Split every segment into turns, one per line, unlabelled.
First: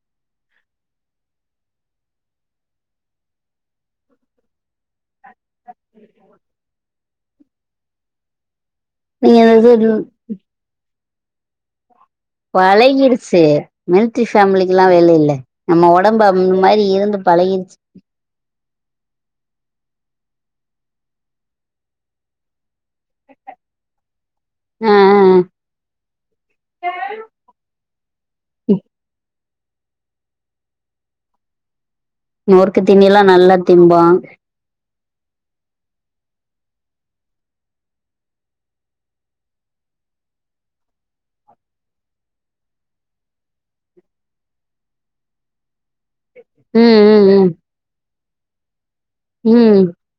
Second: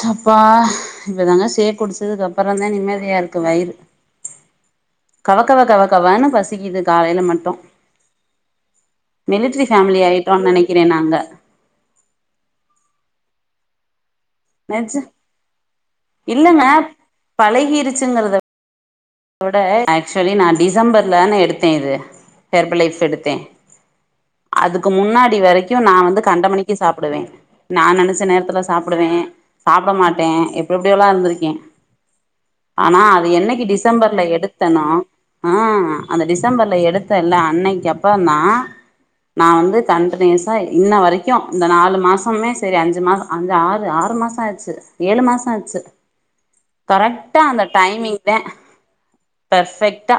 சப்பா இப்பதாங்க சே குடிச்சதுக்கப்ற தா நிம்மதியா இருக்கு வயிறு கவ கவ கவ கவனு பசிக்குது காலைல மட்டு
நீங்க [unintelligible]
டோம் நெனைக்கிறே நாங்க
பழகிடுச்சு மிலிட்ரி ஃபேமிலிக்கல்லா
நெஜ
வேலயில்ல நம்ம ஒடம்பு
இல்லங்க
அந்மாரி இருந்து பழகிருச்சு
இதோட ஆக்சுவலி நா டிசம்பர்லான எடுத்தே இது ஹெர்ப்லைப் எடுத்தே அதுக்கு
ஆ ஆ
முன்னாடி
ஆ
வரைக்கு நா வந்து கண்டமெனிக்கு சாப்டுவே நா நெனச்ச நேரத்துல சாப்புடுவே சாப்ட மாட்டே எப்டி எப்டியோலா இருந்துருக்கே
நொறுக்கு தீணியல்லா நல்லா திம்போ
எடுத்தனா ஆ அந்த டிசம்பர்ல எடுத்தால்ல அன்னக்கி அப்பந்தா நா வந்து கன்டினியூஸா இன்ன வரைக்கு இந்த நாலு மாசமுமே செரி அஞ்சு மா அந்த ஆறு ஆறு மாசா ச்சு ஏழு மாசா ச்சு
ம் ம்
கரெட்டா
ம்
அந்த டைமிங் தெ
ம்
பெர்ஃபெக்டா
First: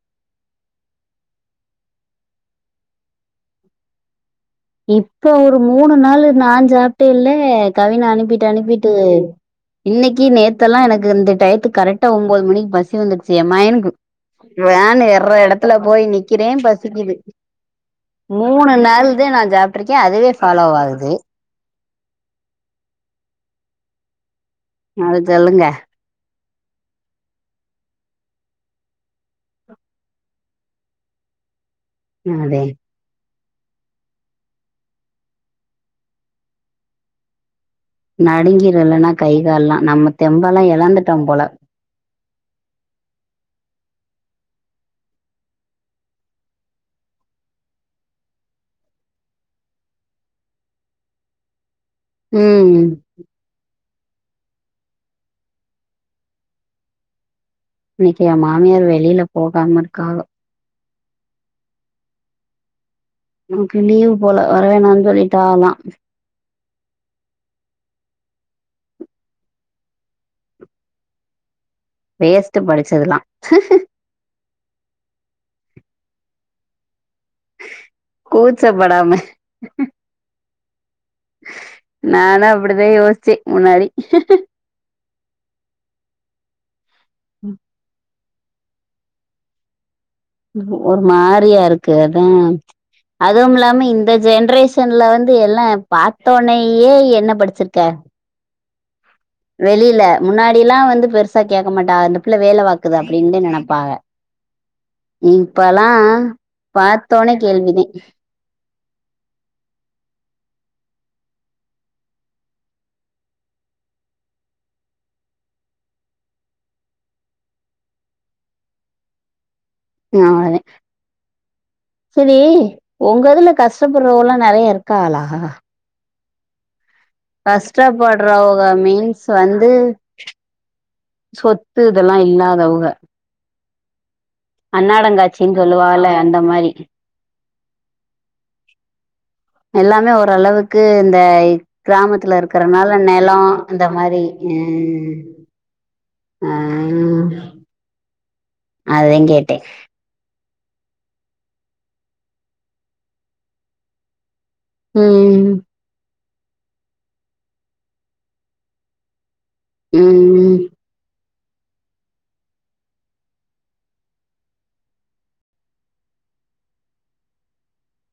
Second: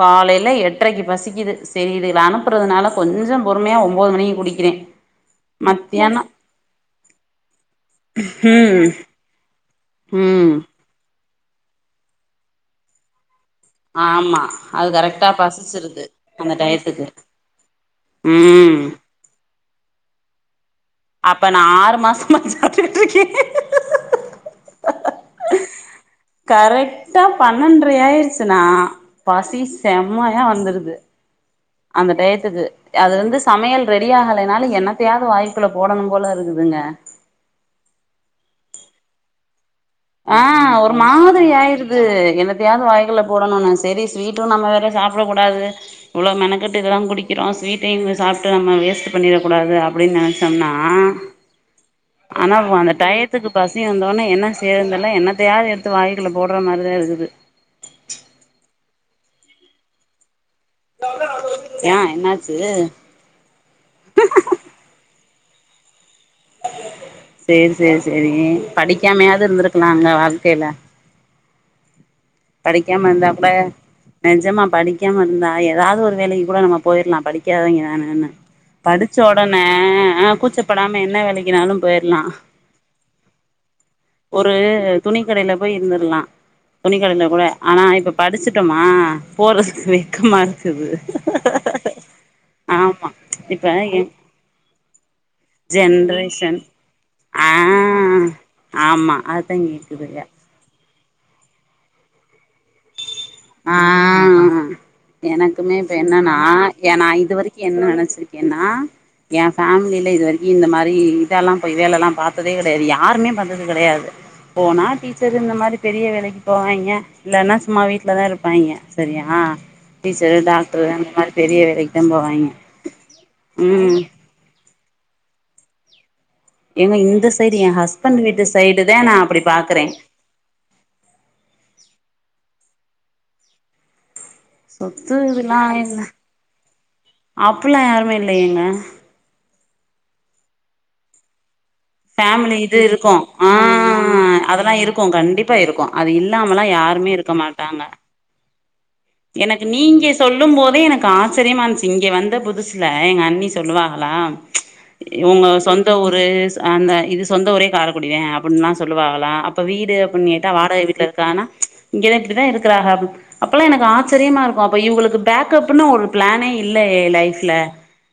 காலைய்ல எட்ரைக்கு பசிக்குது சேரி இது இத அனுப்புறதுனால கொஞ்சோ பொறுமையா ஒம்போது மணிக்கு குடிக்
இப்ப ஒரு மூணு நாளு நா சாப்டேல்ல கவின அனுப்பிட்டு
ம்
அனுப்பிட்டு இன்னக்கி
ம்
நேத்தெல்லா எனக்கு இந்த டயத்து கரெடா ஒன்பது மணிக்கு பசி வந்துருச்சு ஏ மைனுக்
ஆமா அது
வேன்
கரெக்டா
ஏர்ற எடத்துல போய்
பசிச்சிருது
நிக்கிறே
அந்த டயத்துக்கு
பசிக்குது மூணு
ம்
நாள் தா நா சாப்ட்ருக்கே அதுவே ஃபாலோ ஆகுது
அப்ப நா ஆறு மாசமா சாப்டுட்ருக்கே
அது சொல்லுங்க
கரெக்டா பன்னெண்ரை ஆயிடுச்சுண்ணா பசி செம்மையா வந்துருது அந்த டயத்துக்கு
அதே
அதுலந்து சமையல் ரெடி ஆகலைனாலு என்னத்தையாவது வாய்குல்ல போடணும் போல இருக்குதுங்க
நடுங்கிரு இல்லன்னா கை கால் லா நம்ம
ஆ
தெம்பெல்லாம்
ஒரு
இழந்துட்டோம் போல.
மாத்ரி ஆயிருது து என்னத்தையாவது வாய்குல்ல போடணுனு சரி ஸ்வீட்டு நம்ம வேற சாப்ட கூடாது இவ்ளோ மெனக்கெட்டு இதெல்லா குடிகிறொ ஸ்வீட்டையு இங்க சாப்ட்டு நம்ம வேஸ்ட் பண்ணிடக்கூடாது அப்டினு நெனச்சோம்னா ஆனா பா
ம்.
அந்த டயட் இத்துக்கு பசி வந்தோனே என்ன செய்றதுந்தெர்ல என்ன தேயாது எடுத்து வய்க்குல்ல போட்ற மாரிதா இருக்குது
இன்னக்கி எ மாமியார் வெளியில போகாம இருக்காக
ஏ என்னாச்சு
நமக்கு லீவு போல வர வேணானு சொல்லிட்டாங்கலா
சேரி சேரி செரி படிக்காமையாவது இருந்திருக்கலால அங்க வாழ்கையில
வேஸ்ட்டு
படிக்காம
படிச்சதெல்லாம்.
இருந்தா கூட நெஜமா படிக்காம இருந்தா ஏதாவது ஒரு வேலக்கு கூட நம்ம போயிற்லா படிக்காதவங்க தான னு படிச்ச
கூச்சப்படாம
உடனே அ கூச்ச இப்ப நாம என்ன வேலக்கினாலு போயிர்லா
நானும் அப்படிதான் யோசிச்சேன் முன்னாடி.
ஒரு துணி கடையில போய் இருந்துர்லா துணி கடையில கூட ஆனா இப்ப படிச்சுட்டமா போறதுக்
ஒரு மாரீயா ருக்கு அதா
ஆமா
அதுவும்
இப்ப
இல்லாம
எ
இந்த ஜென்ரேஷன்ல வந்து எல்லா
ஜென்ரேஷன்
பாத்தொனையே என்ன
ஆ
படிச்சிர்க்க
ஆமா அத்
வெளிய்ல முன்னாடிலா எல்லா வந்து பெருசா கேட்க மாட்டாங்க அந்த பிள்ள வேல வாக்குது அப்படின்னு நினைப்பாங்க
ஆ எனக்குமே இப்ப என்னன்னா ஏ நா இது
பாத்தோனே
வரைக்கு என்ன
கேள்விதான்.
நெனச்சிருக்கேன்னா எ ஃபேம்லில இது வரைக்கு இந்த மாரி இதெல்லா போய் வேல ல்லா பாத்ததே கெடையாது யாருமே பாத்தது கெடையாது போனா டீச்சர் இந்த மாரி பெரிய வேலைக்கி போவாய்ங்க இல்லன்னா சும்மா வீட்டு்ல தா இருப்பாய்ங்க சரியா டீச்சரு
அவ்ளோதான்.
டாக்டரு அந்த மாதிரி பெரிய வேலைக்கு தான் போவாய்ங்க ம்
போலாம் நிறைய இருக் காலா
எங்க இந்த சைடு ஏ ஹஸ்பண்ட் வீட்டு
கஷ்டப்படுறவங்க
சைடு தா நா
மீன்ஸ்
அப்டி
வந்து
பாக்குறே
சொத்து இதெல்லாம் இல்லாதவங்க
சொத்து
அன்னாடங்காட்சின்னு
இதெல்லாம் இல்லை
சொல்லுவாகல்ல அந்த மாரி
அப்பல்லா யாருமே இல்லைய இங்க
எல்லாமே ஓரளவுக்கு இந்த கிராமத்துல
ஃபேமிலி இது
இருக்கறனால
இருக்கும்
நெலோ இந்த மாரி
ஆஹ் அதெல்லாம்
ம்
இருக்கும் கண்டிப்பா இருக்கும் அது
ஆ
இல்லாமல்லா யாருமே இருக்க மாட்டாங்க
அதா கேட்டே
எனக்கு நீங்க சொல்லும் போதே எனக்கு ஆச்சரியமா இருந்சு இங்கே வந்த புதுசுல எங்க அண்ணி சொல்லுவாகளா இவங்க
ம்
சொந்த ஊர் இது அந்த இது சொந்த ஊரே காரகுடிதான் அப்படின்னுல்லாம் சொல்லுவகலாம் அப் ப வீடு அப்படின்னு கேட்டா
ம்
வாடகை வீட்டுல இருக்கானா இங்கதா இப்படிதான் இருக்கிறாக அப்பெல்லாம் எனக்கு ஆ சரியமா இருக்கும் அப்ப இவகளுக்கு பேக்கப்ன்னு ஒரு பிளானே இல்லை யே லைஃப்ல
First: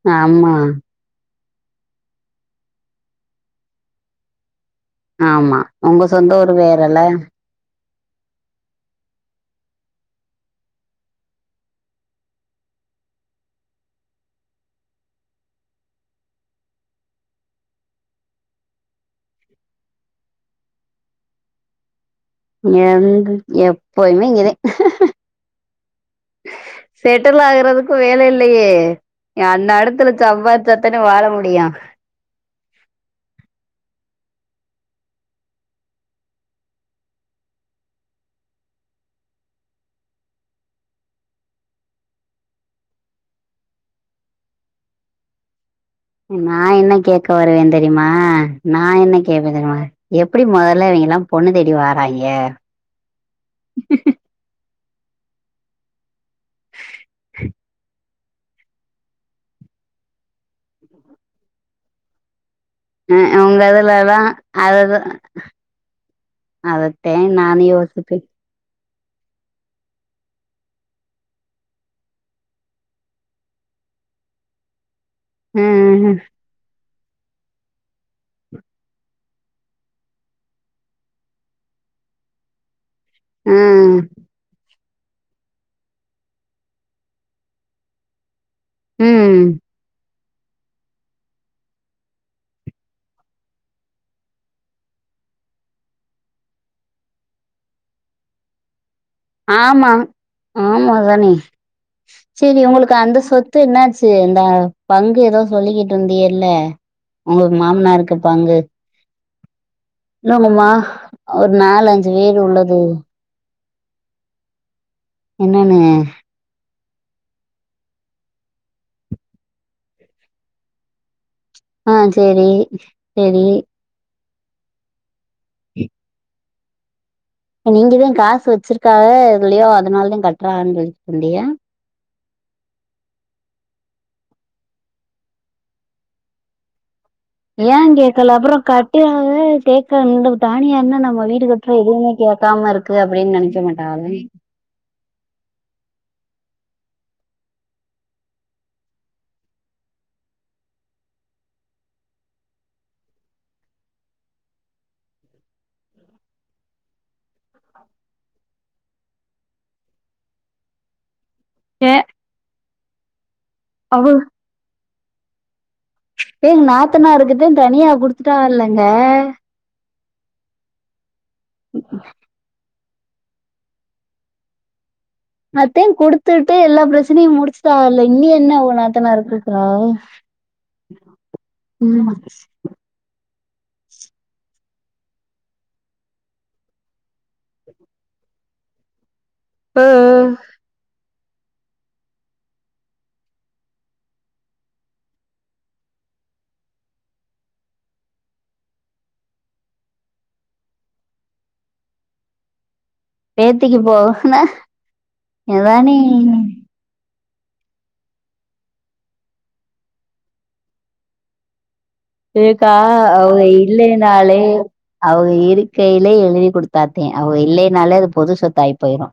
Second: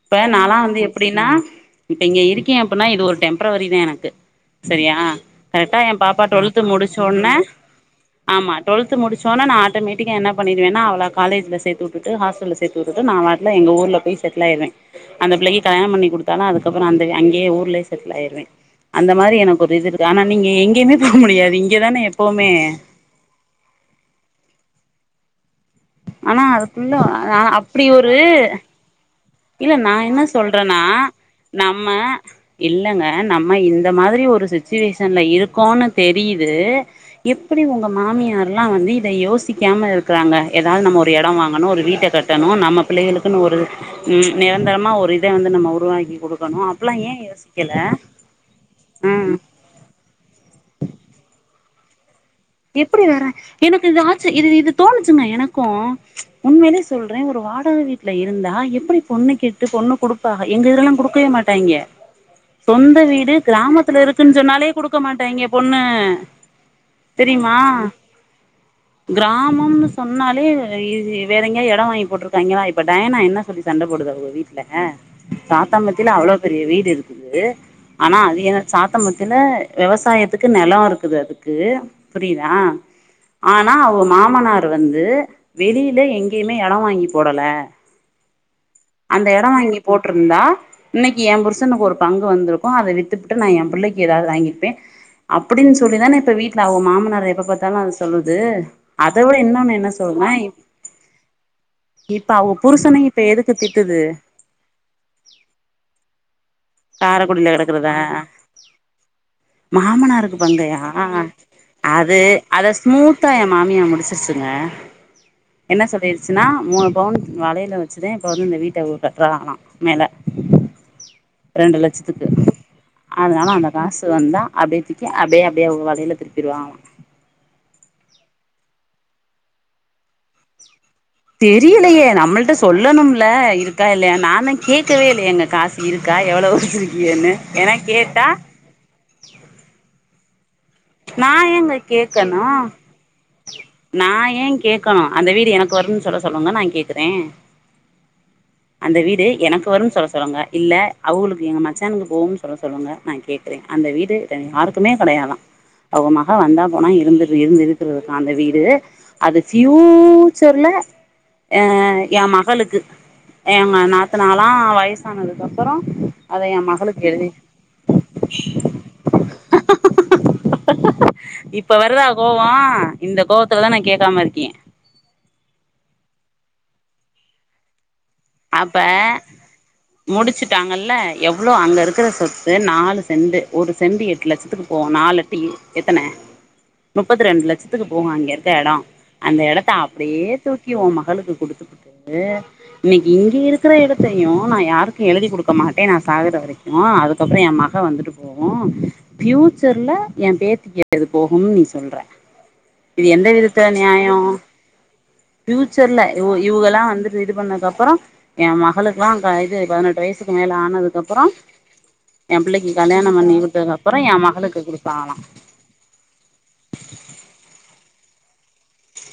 இப்ப
ஆமா
நாலாம் வந்து எப்படின்னா இப்ப இங்க இருக்கேன் அப்படின்னா இது ஒரு டெம்ரவரி தான் எனக்கு சரியா
ஆமா
கரெக்டா என்
உங்க
பாப்பா
சொந்த ஊரு
டுவெல்த்
வேறல்ல
முடிச்சோன்னே ஆமா டுவெல்த்து முடிச்சோன்ன நான் ஆட்டோமேட்டிக்கா என்ன பண்ணி வேனா அவள காலேஜல சேத்து விட்டுட்டு ஹாஸ்டல்ல சேத்து உட்டுட்டு நா பாட்டுல எங்க ஊர்ல போய் செட்டில் ஆயிருவேன் அந்த பிள்ளைக்கு கல்யாணம் பண்ணி கொடுத்தாலும் அதுக்கப்புற அந்த அங்கயே ஊர்லயே செட்டில் ஆயிருவேன் அந்த மாரி எனக்கு ஒரு இது இருக்கு ஆனா நீங்க எங்கயுமே போக முடியாது இங்கதானே எப்பவுமே
எங்க எப்பயுமே இங்கதே
ஆனா அதுக்குள்ள ஆ
செட்டில்
அப்டி
ஆகுறதுக்கு
ஒரு
வேல இல்லையே அன்ன
இல்ல நான்
அடுத்துல
என்ன சொல்றேன்னா
சம்பாதிச்சாத்தானே வாழ முடியு
நம்ம இல்லைங்க நம்ம இந்த மாதிரி ஒரு சிச்சுவேஷன்ல இருக்கோனு தெரியுது எப்படி உங்கள் மாமியார்லாம் வந்து இதை யோசிக்காம இருக்கிறாங்க ஏதாவது நம்ம ஒரு இடம் வாங்கணும் ஒரு வீட்டை கட்டணும் நம்ம பிள்ளைகளுக்குன்னு ஒரு ம் நிரந்தரமா ஒரு இதை வந்து நம்ம உருவாக்
நான் என்ன கேக்க வருவேன் தெரியுமா நான் என்ன
ம்
கேட்பேன் தெரியுமா எப்டி முதல்ல இவங்கெல்லாம் பொண்ணு தேடி வாராய்ங்க
எப்டி வறா எனக்கு இது ஆச்சு இது இது தோணுச்சுங்க எனக்கும் உண்மையலே சொல்றேன் ஒரு வாடகை வீட் ல இருந்தா எப்டி பொண்ணு கேட்டு பொண்ணு கொடுப்பாக எங்க இதெல்லாம் கொடுக்கவே மாட்டாய்ங்க சொந்த வீடு
அ உங்க
கிராமத்துல
இதுலல்லா
இருக்குன்னு சொன்னாலே குடுக்க
அதுதா
மாட்டாய்ங்க பொண்ணு
அதத்தே
தெரியுமா
நானு யோசிப்பே
கிராமம்னு சொன்னாலே இ வேற எங்கயா இடம் வாங்கி போட்டிருக்காய்ங்களா இப்போ டயனா என்ன சொல்லி சண்டை போடுதா அவுக வீட்டு ல தாத்தம்பத்தில
ம்
அவ்வளவு பெரிய வீடு இருக்குது ஆனா அது என் சாத்த மத்தில விவசாயத்துக்கு நிலம் இருக்குது அதுக்கு புரியுதா ஆனா
ம்
அவ மாமனார் ட்ட வந்து வெளியில எங்கேயுமே இடம் வாங்கி போடல அந்த
ம்
இடம் வாங்கி போட்டிருந்தா இன்னைக்கு என் புருசனுக்கு ஒரு பங்கு வந்திருக்கும் அதை வித்துப்பிட்டு நான் என் பிள்ளைக்கு ஏதாவது வாங்கிருப்பேன் அப்படின்னு சொல்லிதானே இப்ப வீட்டுல அவ மாமனார எப்ப பாத்தாலும் அது சொல்லுது அத விட இன்னொன்னு என்ன
ஆமா
சொல்னா இப்
ஆமா தானே
இப்ப அவ புருசனையு இப்ப எதுக்கு
த்து
திட்டுது
என்னாச்சு இந்த பங்கு எதோ சொல்லிக்கிட்ருந்தியே இல்ல
காரக்குடில கெடக்கறதா
இல்ல
மாமனாருக்கு
உங்க மா
பங்கையா
ஒரு நாலு அஞ்சு
அது
வீடு
அத
உள்ளது
ஸ்மூத் தா ஏ மாமியா முடிச்சிருச்சுங்க
என்னன்னு
என்ன சொல்லிர் ச்சுனா மூணு பவுண் வளையல வச்சுதே இப்ப வந்து இந்த வீட்ட கட்றராளா மேல ரெண்டு
ஆ
லட்சத்துக்கு
சேரி சேரி
அதனால அந்த காசு வந்தா அப்டியே தூக்கி அப்டியே அப்டியே அவுக வளையல திருப்பிருவாங்களா
நீங்கதா காசு வெச்சிருக்காக எதுலயோ அதனால தா கட்றாகன்றது
தெரிய லயே நம்மள்ட்ட சொல்லணும்ல இருக்கா இல்லையான் நானு கேக்கவே இல்லயேங்க காசு இருக்கா எவ்வளோ வெச்சிருக் இ என்ன
ஏ கேக்கல அப்பறோ கட்டி [unintelligible] கேக்கல இந்த தானிய அன்ன நம்ம
நா
வீடு
ஏங்க
காட்ரோ எதுவுமே
கேட்கணு
கேக்காம இருக்குது அப்டின் நெனைக்க மாட்
நா ஏ கேக்கணு அந்த வீடு எனக்கு வருன் சொல்ல சொல்லுங்க நா கேக்கறே அந்த வீடு எனக்கு வருன் சொல்ல சொல்லுங்க இல்ல அவுகளுக்கு எங்க மச்சானுக்கு போவும் சொல்ல சொல்லுங்க நா கே க்ரே அந்த வீடு த யாருக்குமே கெடையாதா அவுக மக வந்தா போனா இருந்துர் இருந்து இருக்கறதுக்கா அந்த வீ டு அது பியூச்சர்ல அ ஏ மகளுக்கு ஏங்க
அவ
நாத்தனாலா வயசானதுக்கு அப்பறோ அத
ஏ உங்
எ மகளுக்கு எழுதி
நாத்தனாருக்குதே தனியா குடுத்துட்டாக இல்லங்க
இப்ப வருதா கோவோ இந்த கோவத் துல தா நா கேக்காம இருக்கே
அத்தே குடுத்தூட்டு எல்லா பிரச்சனையு முடிச்சு
அப்ப முடிச்சுட்டாங்கல்ல எவ்ளோ அங்க இருக்கற
ம்
சொத்து நாலு சென்டு ஒரு சென்டு எட்டு லட்சத்துக்கு போவு நாலெட்டு இ எத்தன முப்பத்திரெண்டு லட்சத்துக்கு போகு அங்க இருக்க எடோ அந்த எடத்த
ஆ
அப்படியே தூக்கி ஒ மகளுக்கு குடுத்துப்புட்டு இன்னிக்கி இங்க இருக்கற எடத்தையு நா யாருக்கு எழுதி குடுக்க மாட்டே நா சாகற வரைக்கு அதுக்கப்பறோ ஏ மக வந்துட்டு போ வூ ஃபியூச்சர்ல ஏ பேத்திக்கு இது போகும் நீ சொல்ற இது எந்த விதத்துல
பேத்திக்கு
நியாயோ
போகுனா எதானே
ஃபியூச்சர்ல இவ் இவுகலா வந்து இது இது பண்ண அப்பறோ ஏ மகளுக்குலா க இது பதினெட்டு வயசுக்கு மேல ஆனதுக்கப்பறோ
இருக்கா அவுக
எ
இல்லேனாலே
மகளுக்கு குடுப்பாங்களா
அவுக இரு க்கையில எழுதி குடுத்தாத்தே அவுக இல்லைனாலே அது பொது சொத்தாயி போயிரு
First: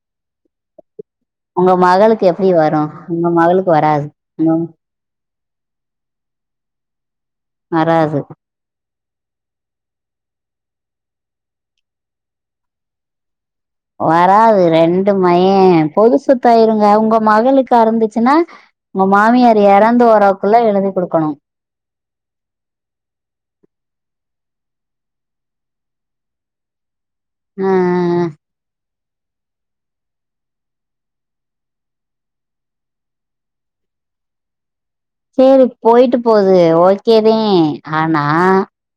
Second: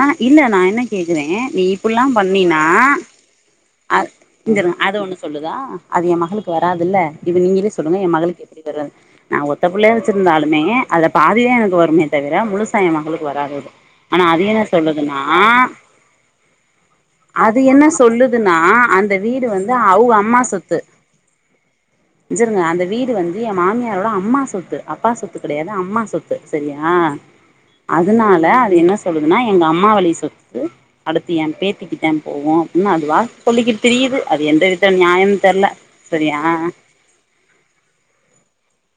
ஆ இல்ல நா என்ன கேக்கறே நீ
உங்க
இப்புல்லா
மகளுக்கு எப்டி
பண்ணீன்னா
வரு உங்க மகளுக்கு
அ
வராது ம்
[unintelligible] அது ஒண்ணு சொல்லுதா அது ஏ மகளுக்கு வராதுல்ல இப்ப நீங்களே சொல்லுங்க ஏ
வராது
மகளுக்கு எப்டி வருன் நா ஒத்த புள்ளைய வெச்சிருந்தாலுமே அத பாதிதே எனக்கு வருமே தவிர முழுசா ஏ மகளுக்கு வராது அது ஆனா அது
வராது
என்ன
ரெண்டு
சொல்லுதுன்னா
மயே பொது சொத்தாயிருங்க உங்க
அது
மகளுக்கா
என்ன
இருந்துச்சுனா
சொல்லுதுன்னா
உங்க
அந்த வீடு
மாமியார்
வந்து
எறந்து
அவுக
போராக்குள்ள எழுதி குடுக்கணு
இஞ்சருங்க அந்த வீடு வந்துஏ மாமியாரோட அம்மா சொத்து அப்பா சொத்து கெடையாது அம்மா சொத் து செரியா
ஆ ஆ
அதனால அது என்ன சொல்லுதுனா எங்க அம்மா வழி சொத்து அடுத்து எ பேத்திக்கு தா போவும் அப்ன்னு அதுவா வா சொல்லிக்கிட்டு திரியுது அது எந்த வித நியாயம்னு
செரி
தெர்ல
போயிட்டு
சரியா
போது ஓகேதேன் ஆனா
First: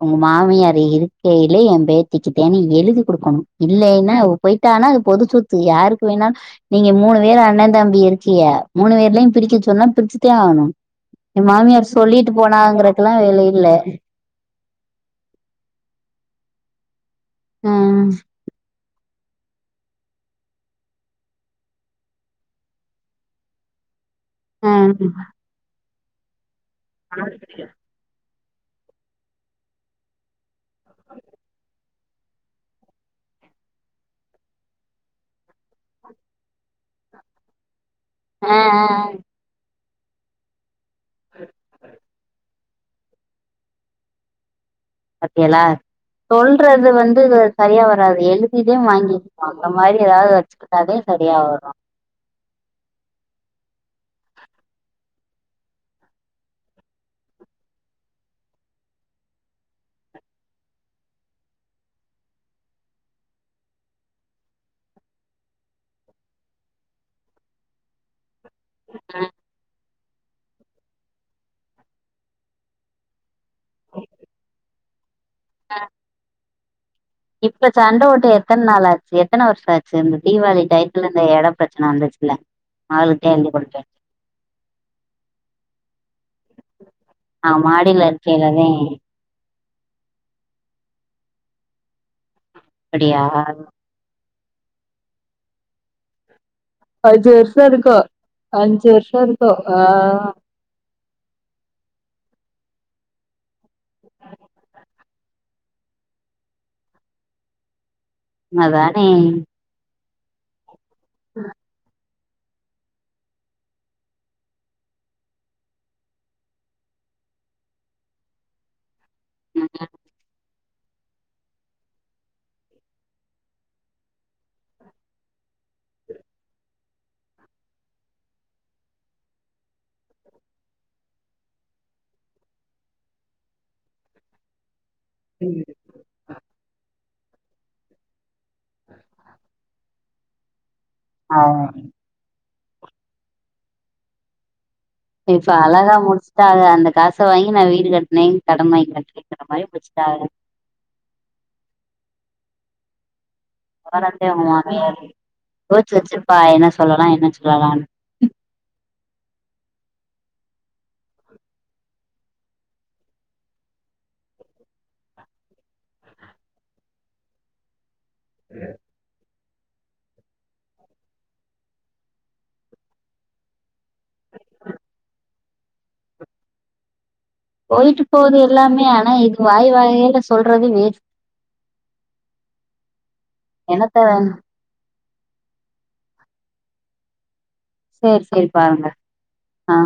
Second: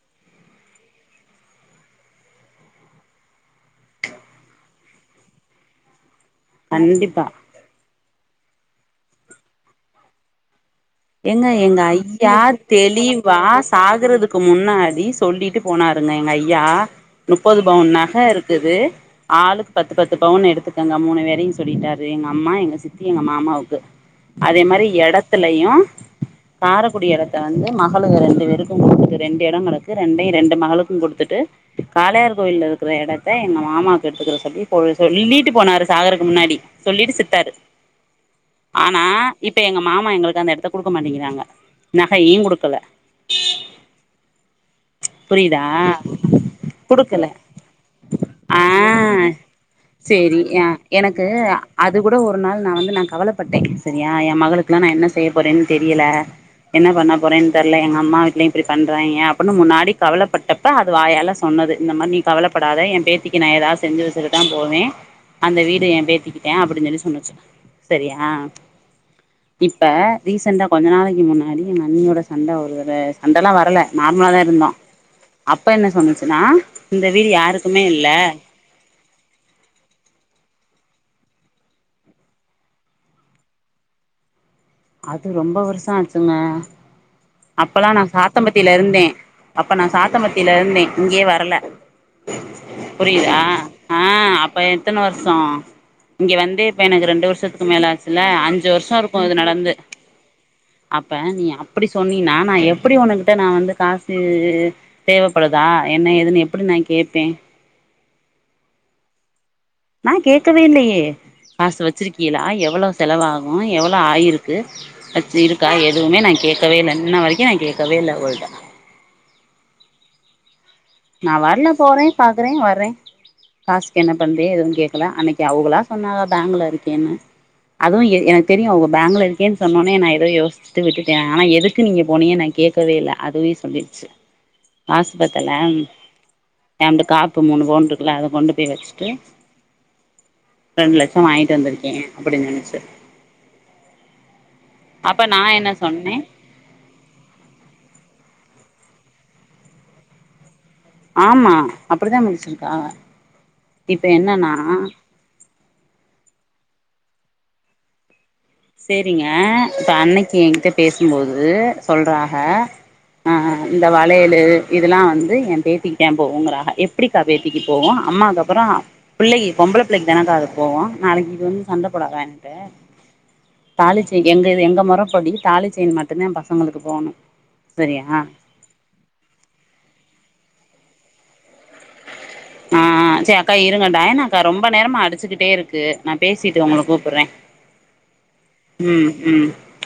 ஒங்க மாமியாரு இருக்கேலே எம் பேத்திக்கு தானு நீ எழுதி குடுக்கணு இல்லயினா போயிட்டானா அது பொது சொத்து யாருக்கு வேணா நீங்க மூணு
கண்டிப்பா
பேரு அண்ணே தம்பி இருக்கிய மூணு பேர்லயு பிரிக்க சொன்னா பிரிச்சித்தேன் ஆகணு
ஏங்க
என்
எங்க
மாமியார் சொல்லிட்டு
ஐயா
போனாங்கறக்கெல்லா
தெளிவா
வேல இல்ல
சாகுறதுக்கு க்கு முன்னாடி சொல்லிட்டு போனாருங்க எங்க ஐயா முப்பது பவுன்
ம்
நக இருக்குது ஆளுக்கு பத்து பத்து பவுனு எடுத்துக்கங்க மூணு வேரையு சொல்லிட்டாரு எங்க அம்மா எங்க சித்தி எங்க மாமாவுக்கு அதே மாறி
ம்
எடத்துலயு காரக்குடி எடத்த வந்து மக மகளுங்க ரெண்டு பேருக்கு குடுத்துட்டு ரெண்டு எடோ கெடக்கு ரெண்டையு ரெண்டு மகளுக்கும் குடுத்துட்டு காளையார் கோயில்ல இருக்கிற எடத்த எங்க மாமாக்கு எடுத்துக்கிற சொல்லி சொல்லீட்டு போனாரு சாகருக்கு முன்னாடி சொல்லிட்டு செத்தாரு
ஆ ஆ
ஆனா இப்ப எங்க மாமா எங்களுக்கு அந்த எடத்த குடுக்க மாட்டேங்கிறாங்க நகையும் குடுக்கல புரிதா
பாத்தியலா சொல்றது வந்து சரியா வராது
ஆ
எழுதிதே வாங்கிரனோ அந்த மாறி ஏதாது
சேரி அ
வச்சுக்கிட்டா
எனக்கு அ அது கூட ஒரு நாள் நா வந்து நா கவலப்பட்டே செரியா எ மகளுக்குல நா என்ன செய்ய போறேனு தெரியல என்ன பண்ண போறேனு தெர்ல எங்க அம்மா வீட்லயு இப்டி பண்றாங்கே அப்புனு முன்னாடி கவலப்பட்டப்ப அது வாயால சொன்னது இந்த மாறி நீ கவலப்படாத என் பேத்திக்கு நா ஏதாது செஞ்சு வச்சிட்டுதா போவேன் அந்த வீடு என் பேத்திக்கி தான் அப்டினு சொல்லி சொன்னுச்சு செரியா இப் இப்போ ரீசெண்ட்டா கொஞ்ச நாளைக்கி முன்னாடி எங்க அண்ணியோட சண்ட ஒருதர சண்டலா வரல நார்மலா தான் இருந்தோம் அப்ப என்ன சொன்னுச்சுனா இந்த வீடு யாருக்குமே இல்ல
எத்தன் நாளா ஆச்சு எத்தன வருஷோ ஆச்சு இந்த தீவாளி டயத்துல இந்த எட பிரச்சன வந்துச்சுல்ல மகளுக்குதா எழுதி குடுப்பேன்
அது ரொம்ப வர்ஷோ ஆச்சுங்க
அவ
அப்பல்லா நா
மாடியில இருக்கையிலதே
சாத்தம்பட்டில இருந்தேன் அப்ப நா சாத்தம்பட்டில இருந்தேன் இங்கே வரல
அப்படியா
புரியுதா ஆ அப்ப எத்தன வர்சோ இங்க வந்தே இப்ப எனக்கு ரெண்டு
அஞ்சு
வருஷத்துக்கு
வருஷம்
மேல
இருக்கு
ஆச்சுல்ல அஞ்சு வருஷோ
வருஷம்
இருக்கும் இது
இருக்கு
நடந்து
ஆ
அப்ப நீ அப்படி சொன்னீனா நா எப்டி ஒன்கிட்ட நா வந்து காசு தேவப்படுதா என்ன ஏதுன்னு எப்படி நான் கேட்பேன்
அதானே
நான் கேட்கவே இல்லையே காசு வச்சிருக்கீலா எவ்வளோ செலவாகும் எவ்வளோ ஆயிருக்கு வச்சி இருக்கா எதுவுமே நான் கேட்கவேல இன்ன வரைக்கும் நான் கேட்கவேல்ல அவள்ட்ட
ம்
நான் வாட்ல. போறேன் பாக்குறேன் வர்றேன் காசு என்ன பண்து எதுவும் கேக்கல அன்னைக்கு அவங்களா சொன்னாகா பேங்கல இருக்கேன்னு அதுவும் எ எனக்கு தெரியும் அவங்க பேங்குல இருக்கேன்னு சொன்னனே நான் எதுவும் யோசின் த்து விட்டுட்டேன் ஆனா எதுக்கு நீங்க போனிகனு நான் கேக்கவே இல்ல அதுவே சொல்லிடுச்சு பத்தலாம் அவன்ட்ட காப்பு மூணு பவுன் இருக்குல அத கொண்டு போய் வெச்சுட்டு ரெண்டு லட்ச
ஆ
வாங்கிட்டு வந்திருக்கேன் அப்படின்னு சொன்ச்சி அப்ப நா என்ன சொன்னேன்
த ஆ அந்த காச வாங்கி நான் வீடு கட்னேன் கடன் வாங்கி கட்றேன்ங்குற மாறி முடிச்சட்டாக
ஆமா அப்பிடித்தா மிதிச்சிருக்கா இப்ப என்னன்னா
யோச்சி வச்சிருப்பா என்ன சொல்லலா என்ன சொல்லலானு
சேரிங்க இப்ப அன்னைக்கு என்கிட்ட பேசும்போது சொல்றாக ஆ இந்த வளையலு இதெல்லா வந்து ஏ பேத்திகிதே போகுங்கிறா எப்டி கா பேத்திக்கு போவு அம்மாக்கு அப்புறோ பிள்ளைக்கி பொம்பள பிள்ளைக்கு தானக்கா அது போவு நாளைக்கு இது வந்து சண்டப்போடாத ஏன்ட தாலிச்செய்ன் எங்க எங்க முறப்படி தாலிச்செய்ன் மட்டுந்தா பசங்களுக்கு போணு
போய்ட்டு
சரியா
போது எல்லாமே ஆனா இப்ப வாய் வகையில சொல்றது வேஸ்ட்
ஆ ஆ சே அக்கா இருங்க
என்னத்த
டாயனக்கா ரொம்ப நேரமா அடிச்சுக்கிட்டேருக்கு நா பேசிட்டு உங்களுக்கு கூப்புட்றே
சேரி சேரி பாருங்க
ம் ம்
ஆ